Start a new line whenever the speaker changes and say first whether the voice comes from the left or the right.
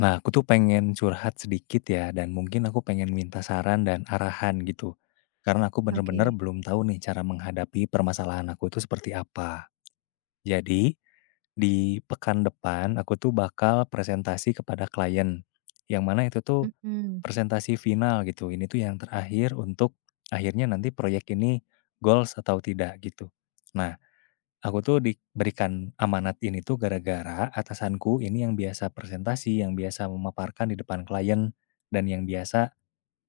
left: Nah, aku tuh pengen curhat sedikit ya, dan mungkin aku pengen minta saran dan arahan gitu. Karena aku bener-bener
right: Oke.
left: belum tahu nih cara menghadapi permasalahan aku itu seperti apa. Jadi, di pekan depan aku tuh bakal presentasi kepada klien. Yang mana itu tuh
right: Mhm.
left: presentasi final gitu. Ini tuh yang terakhir untuk akhirnya nanti proyek ini goals atau tidak gitu. Nah, aku tuh diberikan amanat ini tuh gara-gara atasanku ini yang biasa presentasi, yang biasa memaparkan di depan klien, dan yang biasa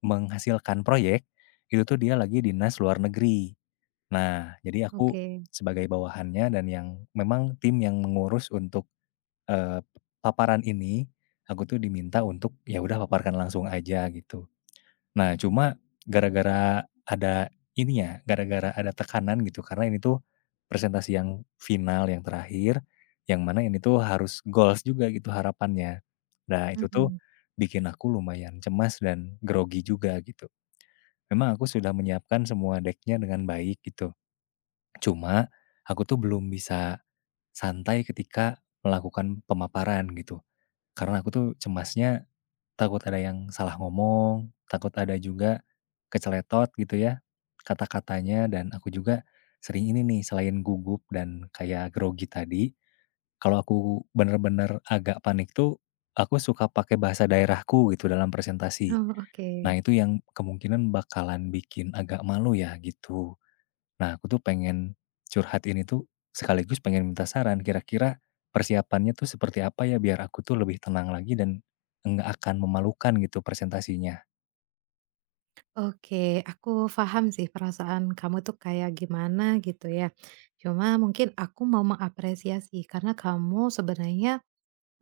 left: menghasilkan proyek, itu tuh dia lagi dinas luar negeri. Nah, jadi aku
right: Oke.
left: sebagai bawahannya dan yang memang tim yang mengurus untuk, eee, paparan ini, aku tuh diminta untuk, ya udah paparkan langsung aja gitu. Nah, cuma gara-gara ada ini ya, gara-gara ada tekanan gitu, karena ini tuh presentasi yang final, yang terakhir, yang mana ini tuh harus goals juga gitu harapannya. Nah, itu tuh
right: Mhm.
left: bikin aku lumayan cemas dan grogi juga gitu. Memang aku sudah menyiapkan semua decknya dengan baik gitu. Cuma aku tuh belum bisa santai ketika melakukan pemaparan gitu. Karena aku tuh cemasnya takut ada yang salah ngomong, takut ada juga keceletot gitu ya, kata-katanya dan aku juga sering ini nih selain gugup dan kayak grogi tadi, kalau aku bener-bener agak panik tuh, aku suka pakai bahasa daerahku gitu dalam presentasi.
right: Oh, oke.
left: Nah itu yang kemungkinan bakalan bikin agak malu ya gitu. Nah, aku tuh pengen curhat ini tuh sekaligus pengen minta saran kira-kira persiapannya tuh seperti apa ya biar aku tuh lebih tenang lagi dan nggak akan memalukan gitu presentasinya.
right: Oke, aku paham sih perasaan kamu tuh kayak gimana gitu ya. Cuma mungkin aku mau mengapresiasi karena kamu sebenarnya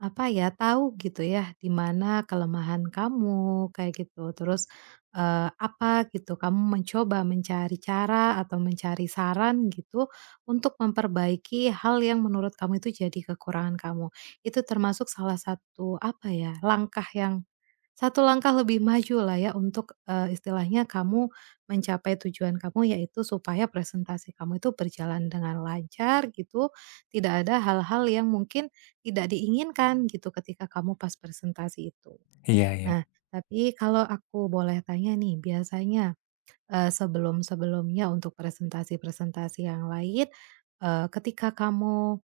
right: apa ya, tahu gitu ya, di mana kelemahan kamu, kayak gitu. Terus, apa gitu, kamu mencoba mencari cara atau mencari saran gitu, untuk memperbaiki hal yang menurut kamu itu jadi kekurangan kamu. Itu termasuk salah satu, apa ya, langkah yang satu langkah lebih maju lah ya untuk, istilahnya kamu mencapai tujuan kamu, yaitu supaya presentasi kamu itu berjalan dengan lancar gitu, tidak ada hal-hal yang mungkin tidak diinginkan gitu ketika kamu pas presentasi itu.
left: Iya, iya.
right: Nah, tapi kalau aku boleh tanya nih, biasanya, sebelum-sebelumnya untuk presentasi-presentasi yang lain, ketika kamu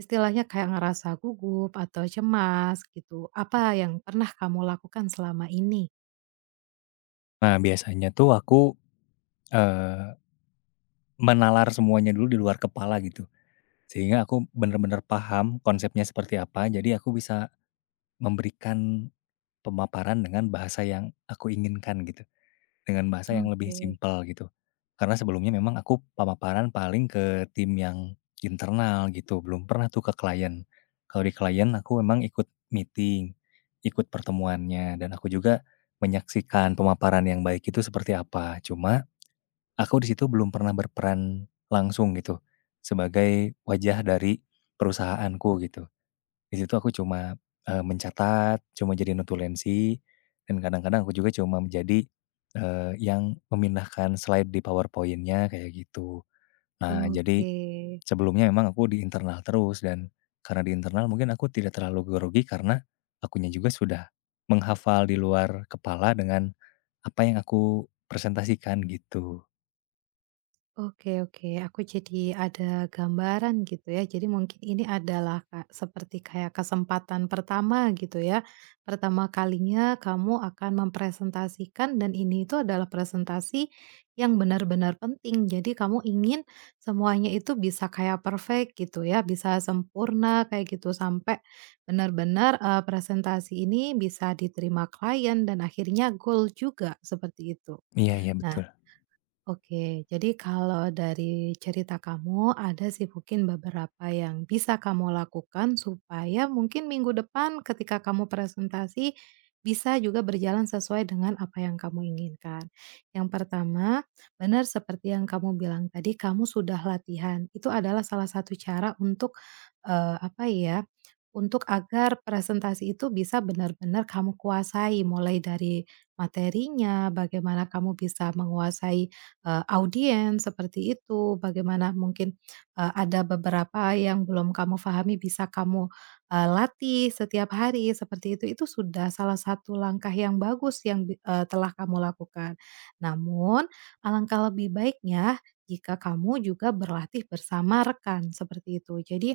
right: istilahnya kayak ngerasa gugup atau cemas gitu, apa yang pernah kamu lakukan selama ini?
left: Nah, biasanya tuh aku eh, menalar semuanya dulu di luar kepala gitu. Sehingga aku bener-bener paham konsepnya seperti apa, jadi aku bisa memberikan pemaparan dengan bahasa yang aku inginkan gitu. Dengan bahasa yang lebih
right: Oke,
left: simpel gitu. Karena sebelumnya memang aku pemaparan paling ke tim yang internal gitu, belum pernah tuh ke klien. Kalau di klien aku memang ikut meeting, ikut pertemuannya, dan aku juga menyaksikan pemaparan yang baik itu seperti apa. Cuma aku di situ belum pernah berperan langsung gitu, sebagai wajah dari perusahaanku gitu. Di situ aku cuma, mencatat, cuma jadi notulensi, dan kadang-kadang aku juga cuma menjadi, yang memindahkan slide di PowerPoint-nya kayak gitu. Nah, jadi
right: oke,
left: sebelumnya memang aku di internal terus dan karena di internal mungkin aku tidak terlalu grogi karena akunya juga sudah menghafal di luar kepala dengan apa yang aku presentasikan gitu.
right: oke, oke, aku jadi ada gambaran gitu ya. Jadi mungkin ini adalah ka seperti kayak kesempatan pertama gitu ya. Pertama kalinya kamu akan mempresentasikan dan ini itu adalah presentasi yang benar-benar penting. Jadi kamu ingin semuanya itu bisa kayak perfect gitu ya, bisa sempurna kayak gitu sampai benar-benar, presentasi ini bisa diterima klien dan akhirnya goal juga, seperti itu.
left: Iya iya
right: Nah,
left: betul.
right: oke, jadi kalau dari cerita kamu ada sih mungkin beberapa yang bisa kamu lakukan supaya mungkin minggu depan ketika kamu presentasi bisa juga berjalan sesuai dengan apa yang kamu inginkan. Yang pertama, benar seperti yang kamu bilang tadi, kamu sudah latihan. Itu adalah salah satu cara untuk eh, apa ya? Untuk agar presentasi itu bisa benar-benar kamu kuasai, mulai dari materinya, bagaimana kamu bisa menguasai audiens seperti itu, bagaimana mungkin, ada beberapa yang belum kamu pahami bisa kamu, latih setiap hari seperti itu. Itu sudah salah satu langkah yang bagus yang telah kamu lakukan. Namun alangkah lebih baiknya jika kamu juga berlatih bersama rekan seperti itu. Jadi,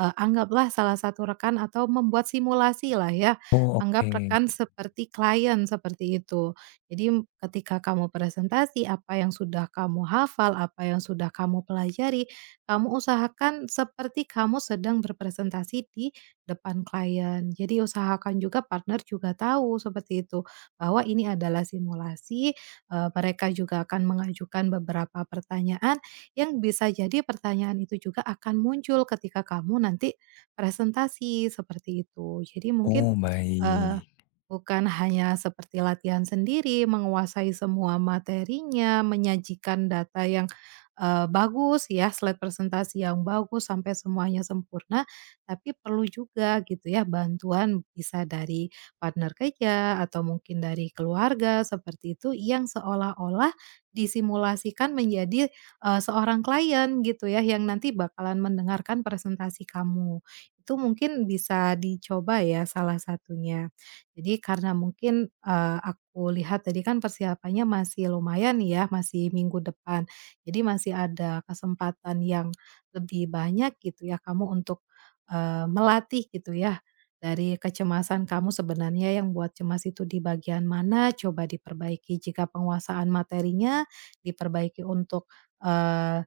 right: anggaplah salah satu rekan atau membuat simulasi lah ya,
left: Oh oke.
right: anggap rekan seperti klien seperti itu. Jadi ketika kamu presentasi, apa yang sudah kamu hafal, apa yang sudah kamu pelajari, kamu usahakan seperti kamu sedang berpresentasi di depan klien. Jadi usahakan juga partner juga tahu seperti itu, bahwa ini adalah simulasi, mereka juga akan mengajukan beberapa pertanyaan yang bisa jadi pertanyaan itu juga akan muncul ketika kamu nanti presentasi, seperti itu. Jadi mungkin,
left: Oh baik.
right: bukan hanya seperti latihan sendiri, menguasai semua materinya, menyajikan data yang, bagus ya, slide presentasi yang bagus sampai semuanya sempurna, tapi perlu juga gitu ya bantuan bisa dari partner kerja atau mungkin dari keluarga seperti itu yang seolah-olah disimulasikan menjadi, seorang klien gitu ya yang nanti bakalan mendengarkan presentasi kamu. Itu mungkin bisa dicoba ya salah satunya. Jadi karena mungkin, aku lihat tadi kan persiapannya masih lumayan ya, masih minggu depan. Jadi masih ada kesempatan yang lebih banyak gitu ya kamu untuk, melatih gitu ya, dari kecemasan kamu sebenarnya yang buat cemas itu di bagian mana, coba diperbaiki jika penguasaan materinya, diperbaiki untuk, eee,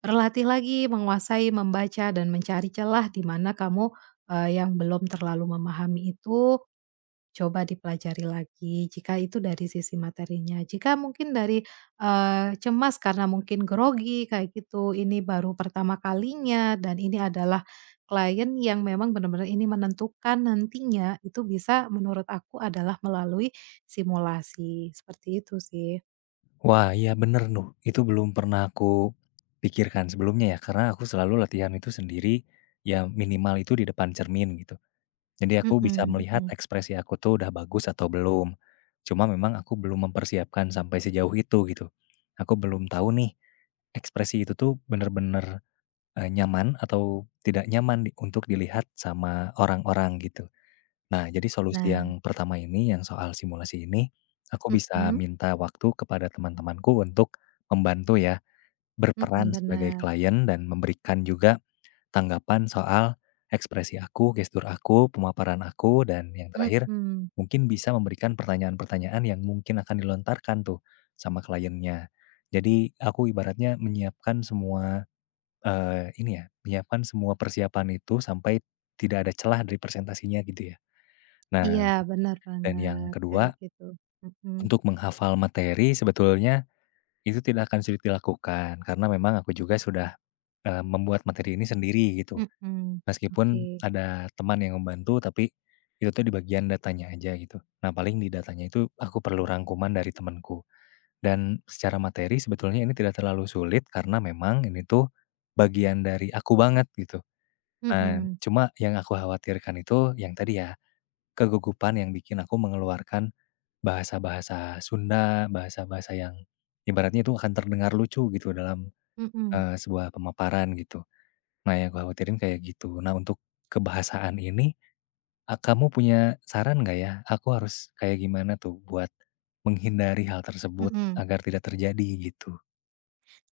right: berlatih lagi menguasai membaca dan mencari celah di mana kamu, yang belum terlalu memahami itu, coba dipelajari lagi jika itu dari sisi materinya. Jika mungkin dari, cemas karena mungkin grogi kayak gitu, ini baru pertama kalinya dan ini adalah klien yang memang benar-benar ini menentukan nantinya, itu bisa menurut aku adalah melalui simulasi, seperti itu sih.
left: Wah, iya bener nuh, itu belum pernah aku pikirkan sebelumnya ya, karena aku selalu latihan itu sendiri, ya minimal itu di depan cermin gitu. Jadi aku bisa
right: Mhm,
left: melihat
right: mhm.
left: ekspresi aku tuh udah bagus atau belum. Cuma memang aku belum mempersiapkan sampai sejauh itu gitu. Aku belum tahu nih, ekspresi itu tuh bener-bener, nyaman atau tidak nyaman di untuk dilihat sama orang-orang gitu. Nah, jadi solusi
right: Nah,
left: yang pertama ini, yang soal simulasi ini, aku bisa
right: mhm,
left: minta waktu kepada teman-temanku untuk membantu ya,
right: mhm,
left: berperan sebagai
right: benar.
left: klien dan memberikan juga tanggapan soal ekspresi aku, gestur aku, pemaparan aku, dan yang terakhir,
right: Mhm.
left: mungkin bisa memberikan pertanyaan-pertanyaan yang mungkin akan dilontarkan tuh sama kliennya. Jadi aku ibaratnya menyiapkan semua, ini ya, menyiapkan semua persiapan itu sampai tidak ada celah dari presentasinya gitu ya. Nah
right: Iya, benar
left: dan yang
right: banget,
left: kedua,
right: kayak gitu. Mhm,
left: untuk menghafal materi sebetulnya itu tidak akan sulit dilakukan karena memang aku juga sudah, membuat materi ini sendiri gitu.
right: mhm. Oke.
left: Meskipun ada teman yang membantu tapi itu tuh di bagian datanya aja gitu. Nah paling di datanya itu aku perlu rangkuman dari temanku. Dan secara materi sebetulnya ini tidak terlalu sulit karena memang ini tuh bagian dari aku banget gitu. Nah,
right: Mhm,
left: cuma yang aku khawatirkan itu yang tadi ya, kegugupan yang bikin aku mengeluarkan bahasa-bahasa Sunda, bahasa-bahasa yang ibaratnya itu akan terdengar lucu gitu dalam,
right: mhm.
left: sebuah pemaparan gitu. Nah yang gue khawatirin kayak gitu. Nah untuk kebahasaan ini, kamu punya saran nggak ya? Aku harus kayak gimana tuh buat menghindari hal tersebut
right: Mhm.
left: agar tidak terjadi gitu?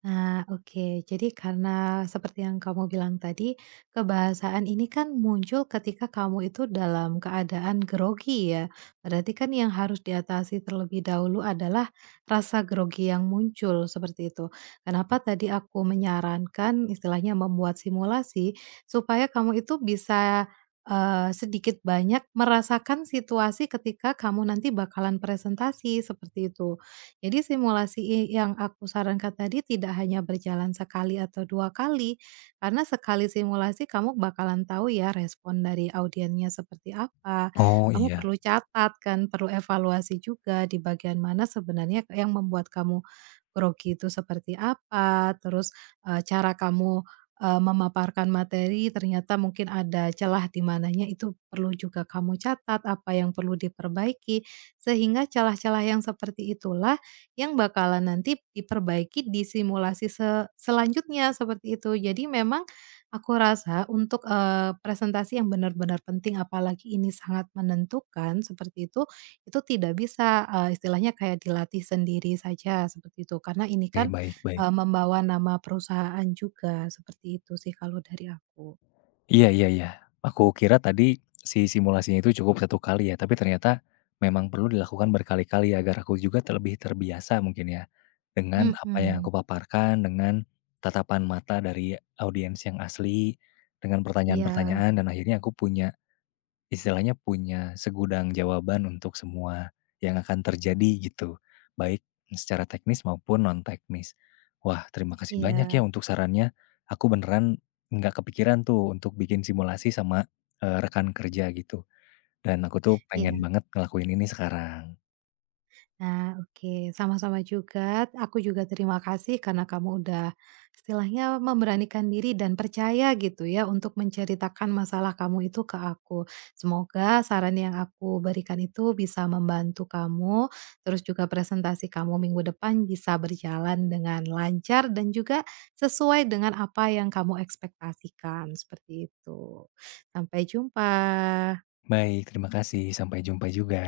right: Nah, oke. Jadi karena seperti yang kamu bilang tadi, kebahasaan ini kan muncul ketika kamu itu dalam keadaan grogi ya. Berarti kan yang harus diatasi terlebih dahulu adalah rasa grogi yang muncul seperti itu. Kenapa tadi aku menyarankan istilahnya membuat simulasi supaya kamu itu bisa sedikit banyak merasakan situasi ketika kamu nanti bakalan presentasi seperti itu. Jadi simulasi yang aku sarankan tadi tidak hanya berjalan sekali atau 2 kali, karena sekali simulasi kamu bakalan tahu ya respon dari audiennya seperti apa,
left: Oh
right: kamu
left: iya.
right: perlu catat kan, perlu evaluasi juga di bagian mana sebenarnya yang membuat kamu grogi itu seperti apa, terus, cara kamu, memaparkan materi ternyata mungkin ada celah di mananya itu perlu juga kamu catat apa yang perlu diperbaiki, sehingga celah-celah yang seperti itulah yang bakalan nanti diperbaiki di simulasi selanjutnya, seperti itu. Jadi memang aku rasa untuk, presentasi yang benar-benar penting, apalagi ini sangat menentukan seperti itu tidak bisa, istilahnya kayak dilatih sendiri saja, seperti itu. Karena ini
left: Oke
right: kan,
left: baik baik.
right: membawa nama perusahaan juga, seperti itu sih kalau dari aku.
left: Iya iya iya. Aku kira tadi si simulasinya itu cukup satu kali ya, tapi ternyata memang perlu dilakukan berkali-kali agar aku juga terlebih terbiasa mungkin ya, dengan apa yang aku
right: Mhm.
left: paparkan, dengan tatapan mata dari audiens yang asli, dengan
right: Iya,
left: pertanyaan-pertanyaan dan akhirnya aku punya istilahnya punya segudang jawaban untuk semua yang akan terjadi gitu, baik secara teknis maupun non-teknis. Wah, terima kasih banyak ya
right: iya,
left: untuk sarannya. Aku beneran nggak kepikiran tuh untuk bikin simulasi sama, rekan kerja gitu, dan aku tuh pengen
right: iya.
left: banget ngelakuin ini sekarang.
right: Nah, oke, sama-sama juga. Aku juga terima kasih karena kamu udah istilahnya memberanikan diri dan percaya gitu ya untuk menceritakan masalah kamu itu ke aku. Semoga saran yang aku berikan itu bisa membantu kamu, terus juga presentasi kamu minggu depan bisa berjalan dengan lancar dan juga sesuai dengan apa yang kamu ekspektasikan, seperti itu. Sampai jumpa.
left: Baik, terima kasih. Sampai jumpa juga.